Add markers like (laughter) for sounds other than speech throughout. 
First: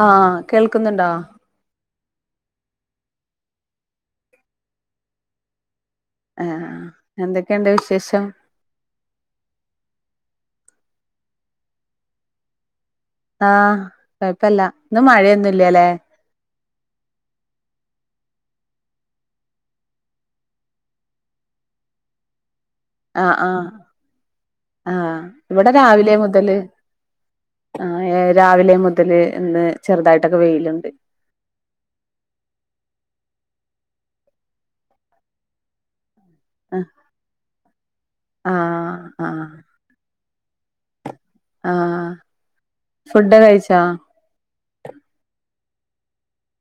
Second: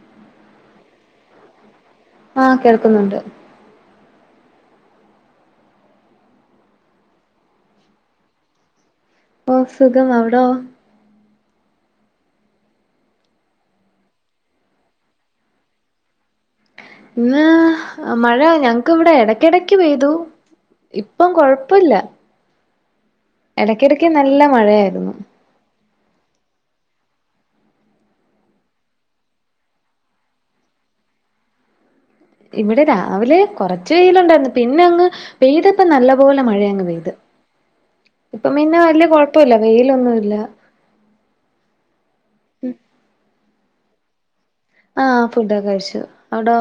ആഹ് കേൾക്കുന്നുണ്ടോ ആഹ് കേൾക്കുന്നുണ്ട് ഏഹ് എന്തൊക്കെയുണ്ട് വിശേഷം ഓ സുഖം അവിടോ ആഹ് കൊയപ്പല്ല ഇന്ന് മഴയൊന്നുല്ല്യാല്ലേ ഇന്ന് മഴ ഞങ്ങ്ക്കിവിടെ എടയ്ക്കെടയ്ക്ക് പെയ്തു ഇപ്പം കൊഴപ്പല്ല ആഹ് ആഹ് എടക്കെടക്ക് നല്ല മഴയായിരുന്നു ആഹ് ഇവിടെ രാവിലേ മുതല് ആ ഏ രാവിലെ മുതല് ഇന്ന് ചെറുതായിട്ടൊക്കെ വെയില്ണ്ട് ഇവിടെ രാവിലെ കൊറച്ച് വെയിലൊണ്ടായിരുന്നു പിന്നെയങ്ങ് പെയ്തപ്പ നല്ല പോലെ ആഹ് മഴയങ്ങ് പെയ്ത് ഇപ്പം പിന്നെ ആഹ് വലിയ ആഹ് കൊഴപ്പല്ല വെയിലൊന്നുല്ല ആഹ് ഫുഡ് കഴിച് ട്ടാ ആഹ് ഫുഡൊക്കെ കഴിച് ച്ചു അവിടോ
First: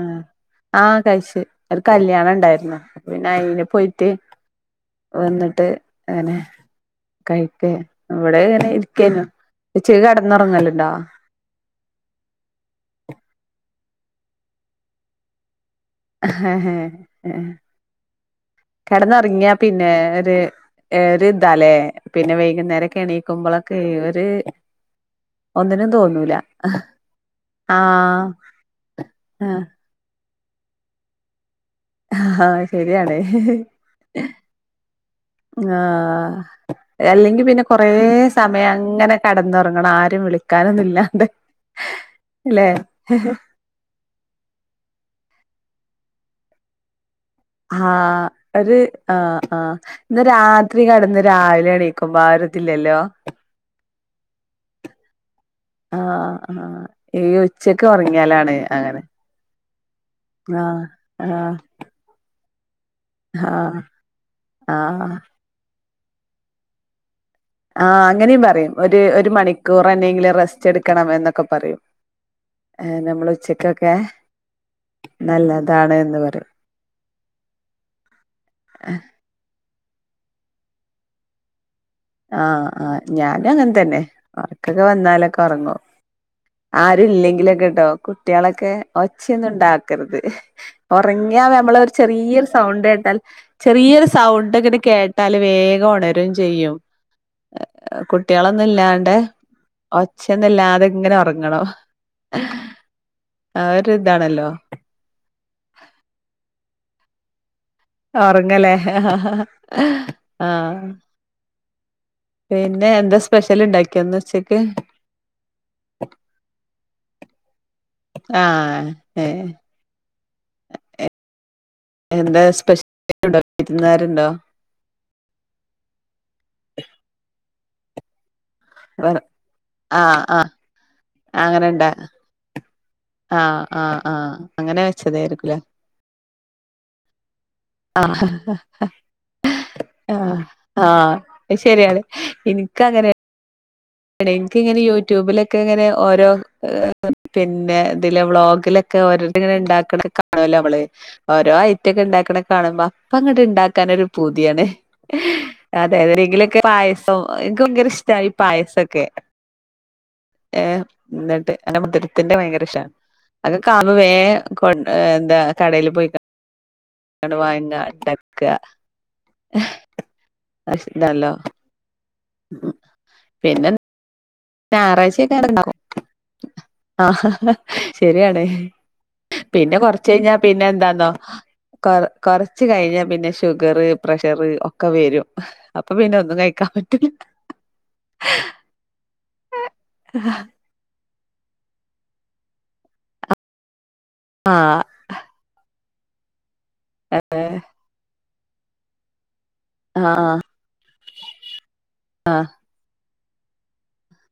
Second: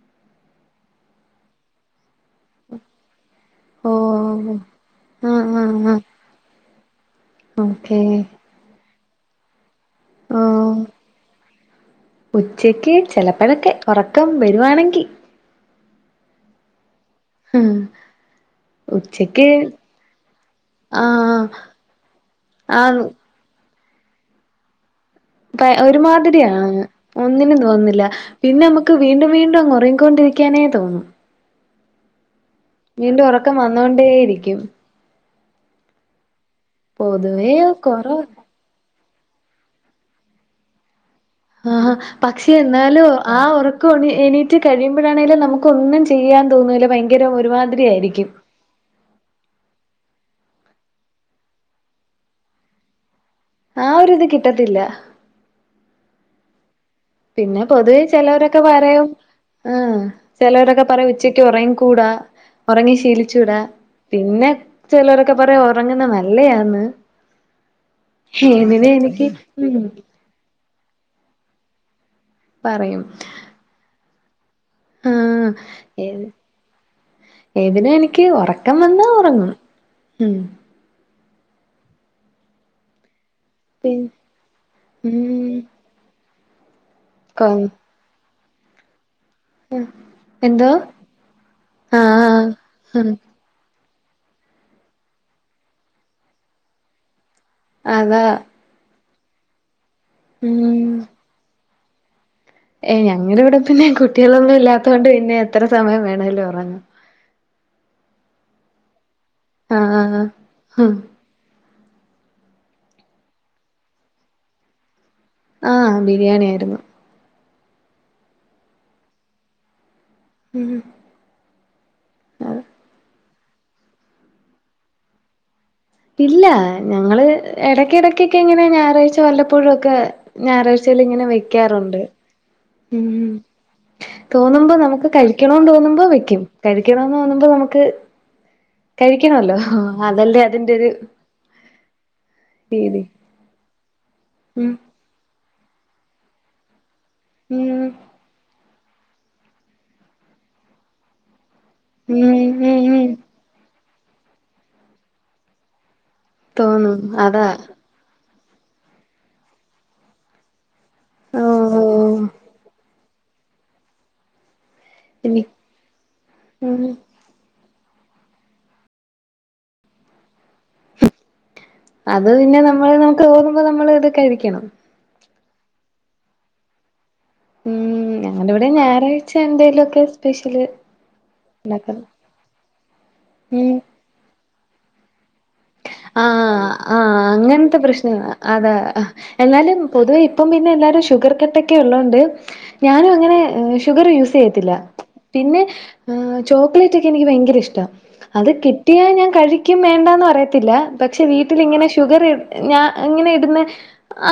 ആഹ് ആ കഴിച്ച് ഒരു കല്യാണണ്ടായ്രുന്നു പിന്നെ അയ്ന് ഓ പോയിറ്റ് ആഹ് വന്നിട്ട് ആഹ് ആഹ് ആനെ കഴിക്കെ ഓക്കേ ഇവടെ ഇങ്ങനേയിരിക് കേനു ഉച്ചയ്ക് കെടന്നൊറങ്ങല്ണ്ടാ ഉച്ചയ്ക്ക് ചെലപ്പളൊക്കെ ഒറക്കം വരുവാണെങ്കി ഹാ ഹേ ഏ ഉം കെടന്നൊറങ്ങ്യാ ഉച്ചക്ക് പിന്നെ ഒരു ഏ ഒരു ആഹ് ഇതാല്ലേ പിന്നെ ആന്ന് വൈകുന്നേരൊക്കെണീക്കുമ്പൊളൊ കേ ഒര് പേ ഒരുമാതിരിയാണ് ഒന്നിനും തോന്നില്ല ആഹ് പിന്നെ നമ്മുക്ക് വീണ്ടും വീണ്ടും ആഹ് അങ്ങ് ഒറങ്ങിക്കൊണ്ടിരിക് ക്ക്യാനേ തോന്നും. ഹാ വീണ്ടും ഒറക്കം വന്നോണ്ടേ ഇരിക്കും. ആ അല്ലെങ്കി പിന്നെ കൊറേ കൊറവ സമയം അങ്ങനെ കടന്നുറങ്ങണം ആരും വിളിക്കാനൊന്നും ഇല്ലാണ്ട് ആ പക്ഷെ ല്ലെ എന്നാലും ആ ഉറക്കം എണീറ്റ് കഴിയുമ്പോഴാണെലും നമുക്ക് ഒന്നും ചെ ചെയ്യാൻ തോന്നൂല ഭയങ്ക ആ ഒരു ആ ആ രാത്രി കടന്ന് രാവിലെണീക്കുമ്പോ ആ ഒരുതില്ലല്ലോ ആ ഒരിത് കിട്ടത്തില്ല. ആ പിന്നെ പൊതുവേ ചിലവരൊക്കെ പറയും ആ ചിലവരൊക്കെ ആഹ് പറയും ഉച്ചക്ക് ആഹ് ഒറങ്ങികൂടാ ഒറങ്ങി ശീലിചൂടാ ആഹ് പിന്നെ ആഹ് ചിലരൊക്കെ പറയും ഉറങ്ങുന്ന നല്ലയാന്ന് ആ അങ്ങനിം പറിം ഏതിനെ ഒരു എനിക്ക് ഒരു ഉം മണിക്കൂർ എന്നെങ്കിലും റസ്റ്റ് എടുക്കണം എന്നൊക്കെ ഒക്കെ പറയും നമ്മൾ ഉച്ചക്കൊക്കെ ആ നല്ലതാണ് ഏ എന്ന് പറയും ഏതിനാ എനിക്ക് ഉറക്കം വന്നാ ഉറങ്ങണം ഉം ആ ആ ഞാനും അങ്ങനെ പി തന്നെ വർക്കൊക്കെ ഉം വന്നാലൊക്കെ ഉറങ്ങുവ കൊ ആരല്ലെങ്കിലൊക്കെ കേട്ടോട് കുട്ടികളൊക്കെ ഒച്ച ഒന്നും ഉണ്ടാക്കരുത് എന്തോ ഉറങ്ങിയാൽ നമ്മള് ഒരു ആഹ് ചെറിയൊരു സൗണ്ട് ഉം കേട്ടാൽ ചെറിയൊരു സൗണ്ട് അങ്ങട്ട് കേട്ടാല് വേഗം ഉണരും ചെയ്യും അതാ കുട്ടികളൊന്നും ഇല്ലാണ്ട് ഒച്ചൊന്നുമില്ലാതെ ഇങ്ങനെ ഉറങ്ങണം ഏ ഞങ്ങുടെ ഇവിടെ ആ പിന്നെ ഒരു ഇതാണല്ലോ കുട്ടികളൊന്നും ഇല്ലാത്തോണ്ട് പിന്നെ എത്ര സമയം വേണലും ഉറങ്ങാം ഉറങ്ങല്ലേ ആഹ് ആ ഉം പിന്നെ എന്താ സ്പെഷ്യൽ ഇണ്ടാക്കിയന്ന് ഉച്ചക്ക് ആ ബിരിയാണി ആയിരുന്നു ആ ഹ ഉം എന്താ സ്പെഷ്യല് ഉണ്ടരുന്നാരുണ്ടോ ഇല്ല ഞങ്ങള് ഇടക്ക് ഇടക്ക് എങ്ങനെ ഞായറാഴ്ച വല്ലപ്പോഴുമൊക്കെ ആഹ് ആഹ് ഞായറാഴ്ചേൽ ഇങ്ങനെ അങ്ങനെണ്ട വെക്കാറുണ്ട് ഉം ആഹ് ആഹ് ആഹ് തോന്നുമ്പോ അങ്ങനെ നമുക്ക് വെച്ചതായിരിക്കൂലേ കഴിക്കണോന്ന് തോന്നുമ്പോ വെക്കും കഴിക്കണന്ന് തോന്നുമ്പോ നമുക്ക് ആ കഴിക്കണല്ലോ അതല്ലേ അതിന്റെരു ശരി അതെ എനിക്ക് അങ്ങനെ എനിക്ക് ഉം ഇങ്ങനെ യൂട്യൂബിലൊക്കെ ഒക്കെ ഇങ്ങനെ ഓരോ പിന്നെ ഉം ഇതില് വ്ളോഗിലൊക്കെ ഓരോരു ഇണ്ടാക്കണ ഒക്കെ കാന്നോല്ലോ നമ്മള് ഓരോ കുറ്റ ഒക്കെ ഉം ഉണ്ടാക്കണ കാണുമ്പോ ഉം ഉം അപ്പൊ അങ്ങട്ട് ഉണ്ടാക്കാനൊ ഒരു പുതിയാണ് അ തതെങ്കിലൊക്കെ തോന്നും പായസം അതാ ഇൻക്ക് ങ്കര ഇഷ്ടായി പായസ ക്കെ ഏഹ് എന്നിട്ട് എന്റെ ഓഹോ മുദരത്തിന്റെ ഭയങ്കര ഇഷ അത്കാമ്പ വേ കൊണ്ട് എന്താ ഇനി കടേല് പോയി ഉം വാങ്ങാ (unintelligible) അത് പിന്നെ നമ്മള് നമുക്ക് തോന്നുമ്പോ നമ്മള് (unintelligible) ഞാറാഴ്ച (unintelligible) ണ്ടാവൊ ആ ഉം ശരിയാണ് ഞങ്ങടെ ഇവിടെ ഞായറാഴ്ച പിന്നെ എന്തേലുമൊക്കെ കൊറച്ച് കഴിഞ്ഞാ പിന്നെ സ്പെഷ്യല് എന്താന്നോ കൊ ഉണ്ടാക്കണം കൊറ ച്ച് കഴിഞ്ഞ പിന്നെ ഉം ഷുഗർ പ്രഷർ ഒക്കെ വരും അപ്പൊ പിന്നെ ആ ഒന്നും കഴിക്കാൻ ആ പറ്റൂല അങ്ങനത്തെ പ്രശ്ന അതാ എന്നാലും പൊതുവ ഇപ്പം പിന്നെ എല്ലാരും ശുഗർ കട്ടൊക്കെ ഉള്ളോണ്ട് ഞാനുവങ്ങനെ ഷുഗർ യൂസ് ചെയ്യത്തില്ല ആഹ് പിന്നെ ചോക്ലേറ്റ് ക്കെ എനിക്ക് ഏഹ് ഭയങ്കര ഇഷ്ട അത് കിട്ടിയാ ഞാൻ കഴി ക്കും വെണ്ടാന്ന് ആഹ് പറയത്തി പക്ഷെ വീട്ടിലിങ്ങനെ ഷുഗർ ഞ അങ്ങനെ ഇടുന്ന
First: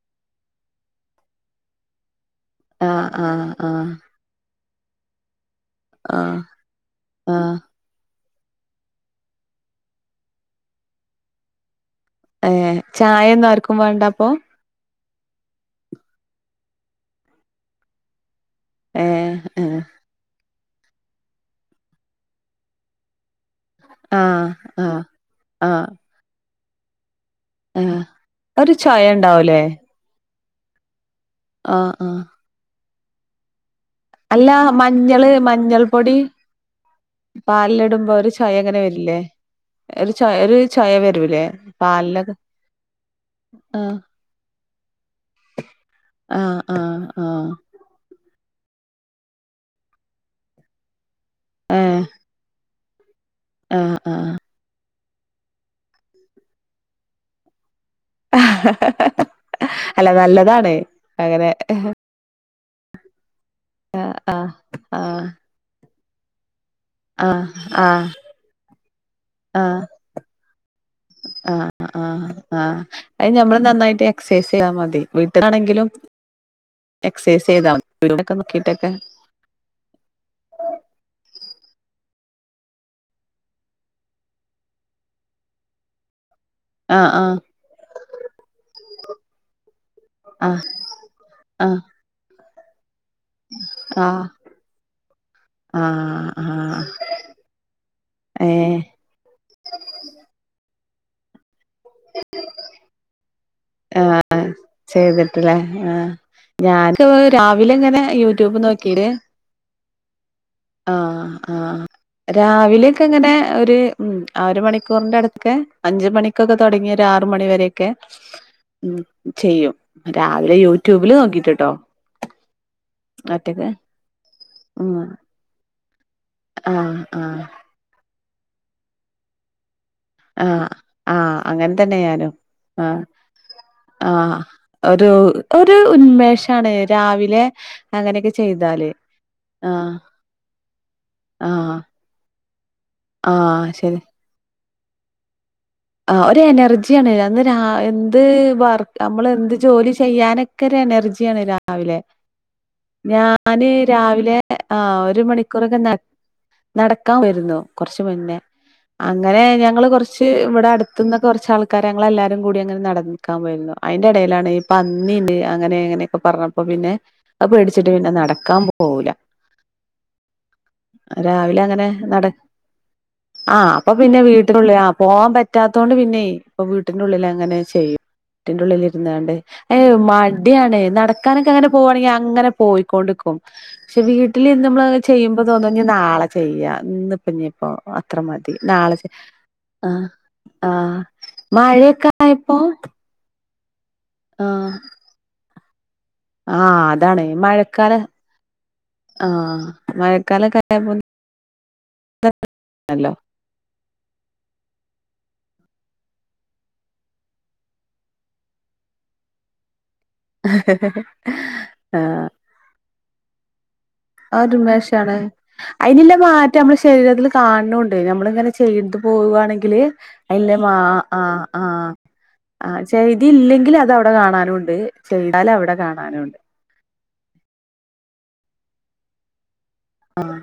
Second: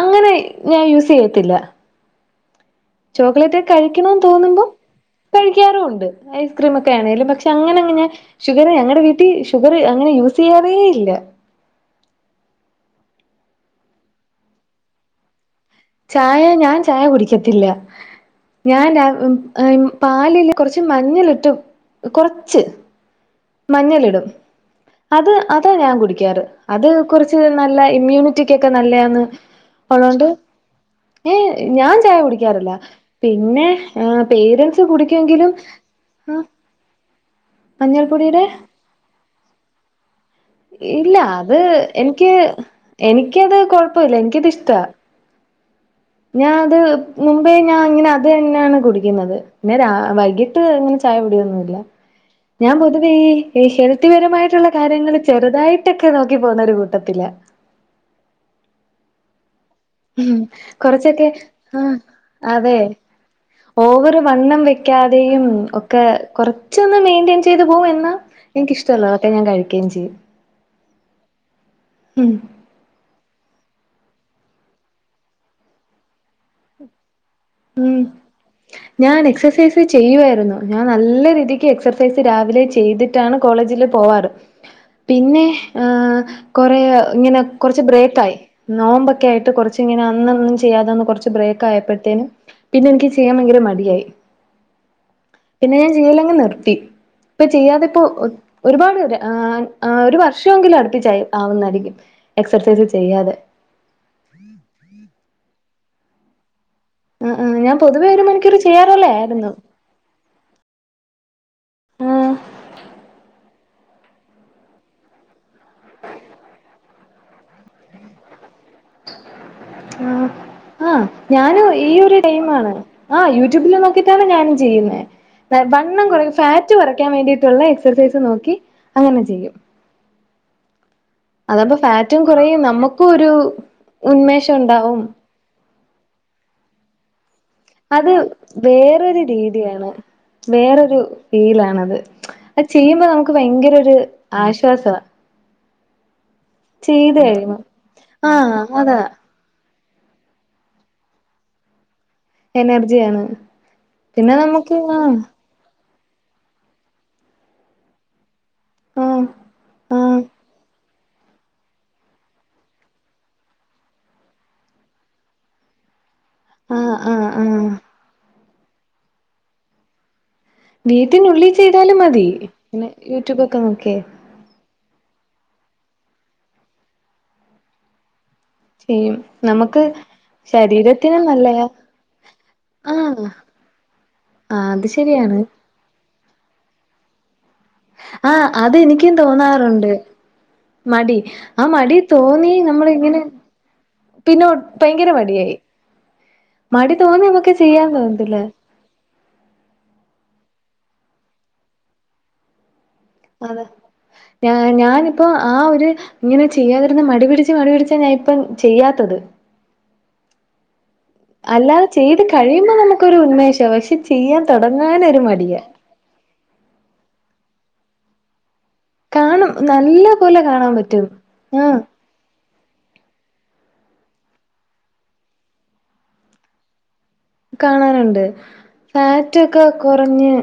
അങ്ങനെ ഞാൻ യൂസ് ചെയ്യത്തില്ല ആഹ് ആഹ് ചോക്ലേറ്റ് ആഹ് കഴിക്കണന്ന് തോന്നുമ്പോ കഴിക്കാറും ഉണ്ട് ആഹ് ഐസ്ക്രീം ഒക്കെ ആണെലും പക്ഷെ ആഹ് അങ്ങനെയങ്ങു ഞാൻ ഷുഗർ ഞങ്ങളടെ വീട്ടിൽ ഷുഗർ അങ്ങനെ യൂസ് ചെയ്യാറെ ഇല്ല ഏഹ് ചായ ഒന്നും ആർക്കും വേണ്ടപ്പൊ? ചായ ഞാൻ ചായ കുടിക്കത്തില്ല ഞാൻ ആഹ് ഏഹ് ആ ഏഹ് ഉം പാലില് കൊറച്ച് മഞ്ഞിലിട്ട് കൊറച്ച് മഞ്ഞളിടും ആഹ് ആഹ് അത് അതാ ആഹ് ഞാൻ കുടിക്കാറ് അത് കുറിച്ച് നല്ല ആഹ് ഇമ്മ്യൂണിറ്റിക്കൊക്കെ ഒരു നല്ല ചൊയ യാണ് ഉണ്ടാവൂലേ ഒള്ളോണ്ട് ഏ ആഹ് ഞാൻ ചായ ആഹ് കുടിക്കാറില്ല പിന്നെ അല്ല പേരൻറ്സ് മഞ്ഞള് കുടിക്കുമെങ്കിലും മഞ്ഞൾ പൊടി ആ പാലിലിടുമ്പോ ഒരു മഞ്ഞൾപ്പൊടിയുടെ ചായ അങ്ങനെ വരില്ലേ ഒരു ചൊയ ഒരു ചൊയ ഇല്ല വരൂലേ അത് എനിക്ക് പാലിലൊക്കെ എനിക്കത് ആഹ് കൊഴപ്പമില്ല എനിക്കത് ഇഷ്ടാ ഞാൻ ആഹ് അത് ആഹ് ആഹ് മുമ്പേ ഞാൻ ഇങ്ങനെ അതന്നെയാണ് കുടിക്കുന്നത് പിന്നെ വൈകിട്ട്ങ്ങനെ ചായ കുടിയൊന്നുമില്ല ഏഹ് ഞാൻ പൊതുവേ ഈ ആഹ് ആഹ് ഹെൽത്തിപരമായിട്ടുള്ള കാര്യങ്ങൾ ചെറുതായിട്ടൊക്കെ നോക്കി പോവുന്ന ഒരു കൂട്ടത്തിലാ (inaudible) അല്ല ഉം നല്ലതാണ് കൊറച്ചൊക്കെ അങ്ങനെ ആ ആഹ് അതെ ഓവറ് ആഹ് വണ്ണം ആഹ് വെക്കാതെയും ഒക്കെ കുറ കുറച്ചൊന്നു മെയ്ൻ്റെയിൻ ആഹ് ചെയ്തു പോകും ആഹ് എന്ന എനിഷ്ട ടമുള്ളതൊക്കെ ഞാൻ ഞാൻ കഴിക്കേം ചെയ്യും ആ ആ ആ ആ അ നമ്മള് നന്നായിട്ട് എക്സസൈസ് ചെയ്യാ മതി വീട്ടിലാണെങ്കിലും എക്സസൈസ് ചെയ്താൽ മതി ഉം യൂട്യൂബിലൊക്കെ നോക്കിട്ടൊക്കെ ഞാൻ എക്സസൈസ് ചെയ്യുവായിരുന്നു ഞാൻ നല്ല രീതിക്ക് എക്സ രാവിലെ ചെയ്തിട്ടാണ് കോളേജില് പോവാറ് പിന്നെ കുറെ ആഹ് ആഹ് ഇങ്ങനെ കുറച്ച് ബ്രേക്ക് ആയി നോമ്പൊക്കെ ആയിട്ട് കുറച്ച് ഇങ്ങനെ അന്നൊന്നും ആഹ് ചെയ്യാതെന്ന് കുറച്ച് ബ്രേക്ക് ആഹ് ആയപ്പോഴത്തേനും പിന്നെ എനിക്ക് ചെയ്യാൻ പയങ്കര മടിയായി ആഹ് പിന്നെ ഞാൻ ആഹ് ചെയ്യലങ്ങ് നിർത്തി ആഹ് ഇപ്പൊ ചെയ്യാതെപ്പോ ഏഹ് ഒരുപാട് ഒരു വർഷങ്കിലും അടു അടുപ്പിച്ചു ആയി ആവു എക്സർസൈസ് ചെയ്യാതെ ആ ചെയ്തിട്ട് അല്ല ആ ഞാൻ ആഹ് ആഹ് രാവിലെ ഞാൻ ഇങ്ങനെ പൊതുവേ ഒരു മണിക്കൂർ യൂട്യൂബ് നോക്കീല് ചെയ്യാറുള്ളയായിരുന്നു. ആ ആ ആഹ് രാവിലെയക്കെ എങ്ങനെ ഒരു ഉ ആ ഒരു മണിക്കൂറിന്റെ അടുത്ത് അഞ്ച മണിക്കൊക്കെ തുടങ്ങിയ ഒരു ആറ മണിവരൊക്കെ ആ ആ യൂട്യൂബില് ഞാനും നോക്കിട്ട്ട്ടോ ഈ ഒരു ഡെയി ആണ് ആ ഒറ്റക്ക് യൂട്യൂബില് നോക്കിട്ടാണ് ഞാനും ഉം ചെയ്യുന്നത് വണ്ണം കു ഫാറ്റ് ആഹ് കുറക്കാൻ ആഹ് വേണ്ടീട്ടുള്ള എക്സസൈസ് നോ അങ്ങനെ ചെയ്യും ആ അതപ്പോൊ ഫാറ്റും കുറയും നമ്മുക്കും ഒരു ആഹ് ഉന്മേഷം ഉണ്ടാവും ഒരു ഉന്മേഷാണ് രാവിലെ അത് അങ്ങനെയൊക്കെ ചെയ്താല് വേറൊരു രീതിയാണ് ആഹ് വേറൊരു ആഹ് ഫീലാണത് അത് ചെയ്യുമ്പോൾ നമുക്ക് ആഹ് ഭയങ്കര ഒരു ആ അസോസ ആ ഒരു എനർജിയ ആാണ് അ എന്ത് ആഹ് അതാ നമ്മൾ എന്ത് ജോലി ചെയ്യാനൊക്കെ ഇരെ എനർജിയാണ് രാവിലെ എനർജിയാണ് ഞാന് പിന്നെ രാവിലെ ആ നമുക്ക് ആഹ് ഒരു മണിക്കൂറൊക്കെ ന നടക്കാൻ വരുന്നു കുറച്ച മുന്നേ ആഹ് അങ്ങനെ ഞങ്ങള്ൾ ആഹ് കൊറച്ച് അടുത്തുന്ന കുറച്ച് ആൾക്കാര് ഞങ്ങ എല്ലാരും കൂടി അങ്ങനെ നടക്കാൻ പോയിരുന്നു അതിന്റെ ഇടയിലാണ് ഈ പന്നീന് അങ്ങനെ അങ്ങനെ പറഞ്ഞപ്പോ പിന്നെ ആഹ് ആഹ് അ ആഹ് പേടിച്ചിട്ട് പിന്നെ നടക്കാൻ പോ പോവൂല വീട്ടിനുള്ളിൽ രാവിലെ അങ്ങനെ ചെയ്താലും മതി നട പിന്നെ യൂട്യൂബ ഒക്കെ നോക്കിയ പോകാൻ പറ്റ പറ്റാത്തത കൊണ്ട് പിന്നെയ ഇപ്പ വീട്ടിന്റെള്ളിൽ അങ്ങനെ ചെയ്യും കുട്ടിന്റെ ഉള്ളിൽ ചെയ്യും ഇരുന്നണ്ട് അ ഏ നമുക്ക് മടിയാണ് ശരീരത്തിന് നടക്കാനൊക്കെ നല്ലയാ അങ്ങനെ പോകവാണെങ്കിൽ അങ്ങനെ ആഹ് പോയിക്കൊണ്ടിക്കും പക്ഷെ വീട്ടിൽന്ന് ആഹ് അത് നമ്മള്നെ ശരിയാണ് ചെയ്യുമ്പോ തോന്നുാ നാളെ ചെയ്യാ ഇ പിനെ അപ്പൊ അത്ര ആഹ് മതി നാളെ ചെയ്യാം അതെനിക്കും തോന്നാറുണ്ട് ആ മടി ആ മടി തോന്നി നമ്മള ഇങ്ങനെ പിന്നെ ആഹ് ഭയങ്കര മടിയായി ആഹ് മടി അതാണ് തോന്നി നമുക്ക് ചെയ്യാൻ മഴക്കാലം തോന്നതി ല്ല ആഹ് (unintelligible) അതാ ഞാ ഞാനിപ്പോൊ ആ ഒരു ഇങ്ങനെ ചെയ്യാതിരുന്ന മടിപിടിച്ച് മടിപിടിച്ചാ ഞാൻ ഇപ്പ ചെയ്യാത്തത് ആ അല്ലാതെ ചെയ്ത് കഴിയുമ്പോ നമുക്കൊരു ഉന്മേഷ പക്ഷേ ആ ഒരുമേഷആണ് അയിനല്ല മാറ്റ നമ്മള് ശരീരത്തിൽ കാണണ്ട് നമ്മളിങ്ങനെ ചെയ്തിട്ട് കാണും പോകുവാണെങ്കില് നല്ല പോലെ അതിന്റെ കാണാൻ മാ പറ്റും ആഹ് ആഹ് ആ ചെയ്തില്ലെങ്കിൽ അത് അവിടെ കാണാനും ഉണ്ട് ചെയ്താൽ അവിടെ കാണാനും ഉണ്ട് കാണാനുണ്ട് ഫാറ്റ് ഓ ക്കാ കുറഞ്ഞെ ആഹ്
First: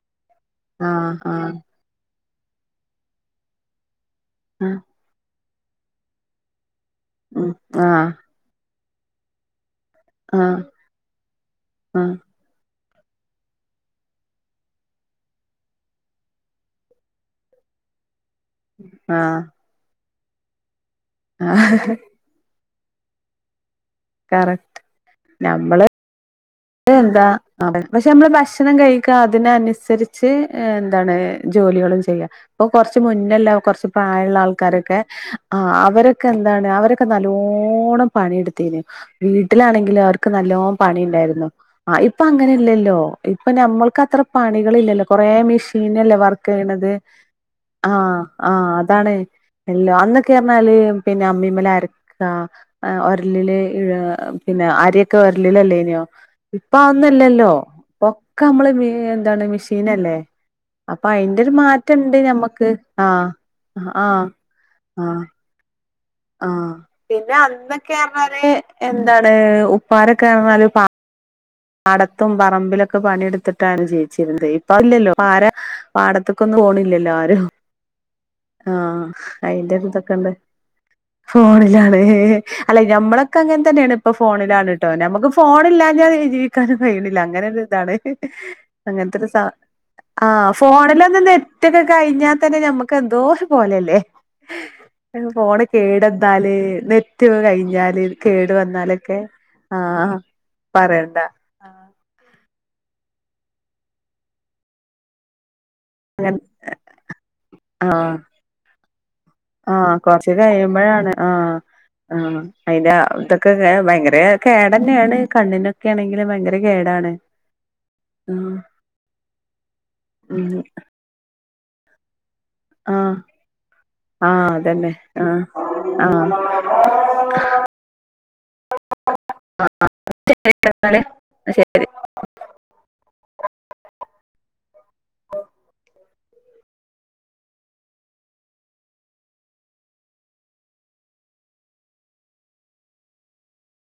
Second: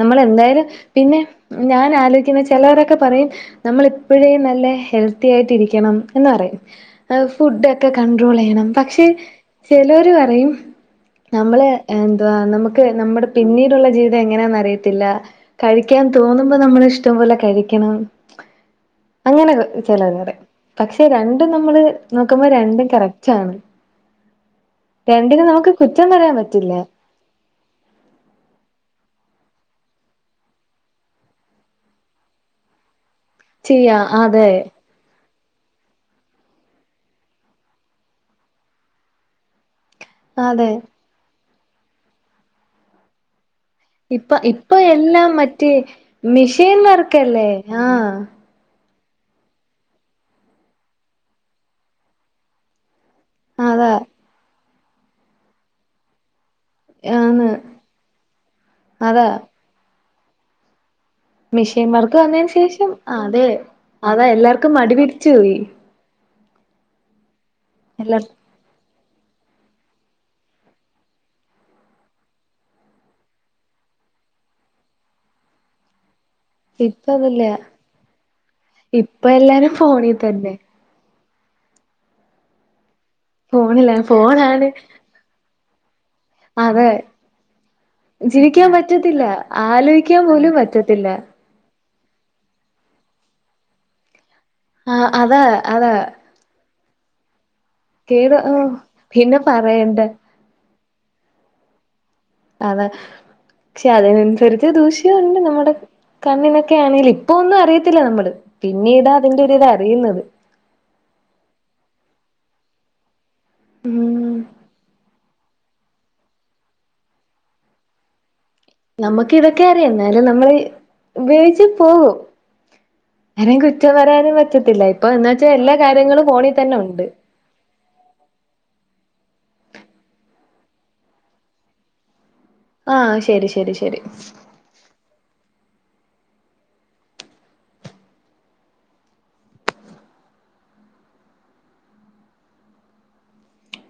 നമ്മൾ എന്തായാലും ആഹ് പിന്നെ ആഹ് ഞാൻ ആലോച പിന്നെ ചിലരൊക്കെ പറയും നമ്മള് ഇപ്പഴേ നല്ല ആഹ് ഹെൽത്തി ആയിട്ട് ഇരി ക്കണം എന്നു പറയും ആഹ് ഉം ഫുഡ് ഒക്കെ ആഹ് കണ്ട്രോൾ ചെയ്യണം പക്ഷേ ചേലൊരു പറയും ആഹ് നമ്മള് ആഹ് എന്താ ന മുക്ക് നമ്മുടെ പിന്നീടുള്ള ജീവിതം എങ്ങനെയാന്നറിയത്തില്ല. കഴിക്കാൻ തോന്നുമ്പോ നമ്മള ഇഷ്ടം പോലെ കഴിക്കണം. ആഹ് അങ്ങനെ ചെലവേറെ പക്ഷെ രണ്ടും നമ്മള് ആഹ് നോക്കുമ്പോ രണ്ടും കറക്റ്റ് ആണ്. കറ രണ്ടിന് നമുക്ക് കുറ്റം പറയാൻ പ അത് എന്താ പക്ഷെ നമ്മള് ഭക്ഷണം കഴിക്ക അതിനനുസരിച്ച് എന്താണ് ജോലികളും ചെയ്യാ ഇപ്പൊ കൊറച്ച് ക്ക് മുന്നല്ല കുറച്ച് ചെയ്യാ പ്രായള്ള അതെ ആൾക്കാരൊക്കെ ആ അവരൊക്കെ എന്താണ് അവരൊക്കെ നല്ലോണം പണിയെടുത്തിനി വീട്ടിലാണെ ങ്കിലും അവർക്ക് നല്ലോ അതെ പണിണ്ടായിരുന്നു. ആ ഇപ്പൊ അങ്ങനെ ഇല്ലല്ലോ ഇ പ്പ നമ്മൾക്ക് അത്ര ഇപ്പൊ പണികൾ ഇപ്പൊ ഇല്ലല്ലോ കൊറെ എല്ലാം മറ്റേ മെഷീനല്ലേ വർക്ക് മെഷീൻ ചെയ്യ്ണത് വർക്കല്ലേ ആ ആഹ് ആ അതാണ് എല്ലാം അന്നൊക്കെ പറഞ്ഞാല് പിന്നെ അമ്മിമ്മലരക്കാ ഹേ ഒര ലില് അതാ ഹ് പിന്നെ അ (unintelligible) ഒര്ലില്ലല്ലേനിയോ ഇപ്പാഹ് ആന്ന് ഒന്നുല്ലല്ലോ ഒക്കമ്മള് മി എന്താണ് മിഷീനല്ലേ മിഷീൻ വർക്ക് വന്നേന് ഞമ്മക്ക് ശേഷം ആഹ് ആതെ ആഹ് അതെ എല്ലാർക്കും മടി പിടിച്ചു പോയി ആ പിന്നെ അ എല്ലാ ന്നക്കെറ്ഞ്ഞാല് എന്താണ് ഉപ്പാരൊക്കെറ്ഞ്ഞാല് പ പാടത്തും പറമ്പിലൊക്കെ പണിയെടുത്തിട്ടാണ് ജീവിച്ചിരുന്നത് ഇപ്പഹ് ഇല്ലല്ലോ ഇപ്പാരാ പാടത്ത് ക്കൊന്നും ഇപ്പ പോണില്ലല്ലോ ആരും അതില്ല ആഹ് ഇപ്പൊ എല്ലാരും അയിന്റെ ഒരു ഫോണിൽ ഇതൊക്കെണ്ട് തന്നെ ഫോണിലാണ് അല്ല നമ്മളൊക്കെങ്ങനെ തന്നെയാണ് ഫോണിലാണ് ഇപ്പൊ ഫോണാണ് ഫോണിലാണിട്ടോ നമുക്ക് ഫോണില്ലാ ല്ലാതെ ക്കാനും അതെ കയിണില്ല അങ്ങനെ ഒരു ഇതാണ് ജീവിക്കാൻ അങ്ങനത്തെ പറ്റത്തില്ല ഒരു സാ ആലോയിക്കാൻ ആഹ് പോലും പറ്റത്തില്ല ഫോണിലാന്നേ നെറ്റക്കെ കഴിഞ്ഞാൽ തന്നെ നമ്മുക്ക് എന്തോ പോലല്ലേ ആഹ് അതാ ഫോൺ അതാ കേട്ന്നാല് നെറ്റൊക്ക കഴി ഞ്ഞാല് കേട് കേടു ഓഹ് വന്നാലൊക്കെ പിന്നെ പറയണ്ട ആഹ് പറയണ്ട ആഹ് അതെ പക്ഷെ അതിനനുസരിച്ച് ദൂഷ്യോം ഉണ്ട് നമ്മടെ കണ്ണിനൊക്കെ ആണെല് ഇപ്പൊ ഒന്ന് അറിയത്തില്ല ആഹ് നമ്മള് പിന്നീടാ അതിന്റെ ഒരുരിത് ആഹ് അറിയുന്നത്. ആ അയിന്റെ ഇത് ക്കക്കെ ഭയങ്കര ഉം കേടന്നെയാണ് കണ്ണിനൊ ക്കെ ആണെങ്കില് ഭയങ്കര കേടാണ്. ആഹ് നമുക്ക് ഇതൊക്കെ അറിയാം ന്നാലും നമ്മൾ ഉം ഉപയോ ഗിച്ച് പോകും ആഹ് ആരേം കുറ്റം പറയാനും ആഹ് പറ്റത്തില്ല അതന്നെ ഇപ്പൊ എന്ന ആഹ് വെച്ചാ എല്ലാ കാര്യങ്ങളും ഫോണിൽ തന്നെ ഉണ്ട് ആഹ് ശരി എന്നാല് ശരി ആ ശരി ശരി ശരി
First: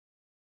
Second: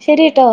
ശരീട്ടോ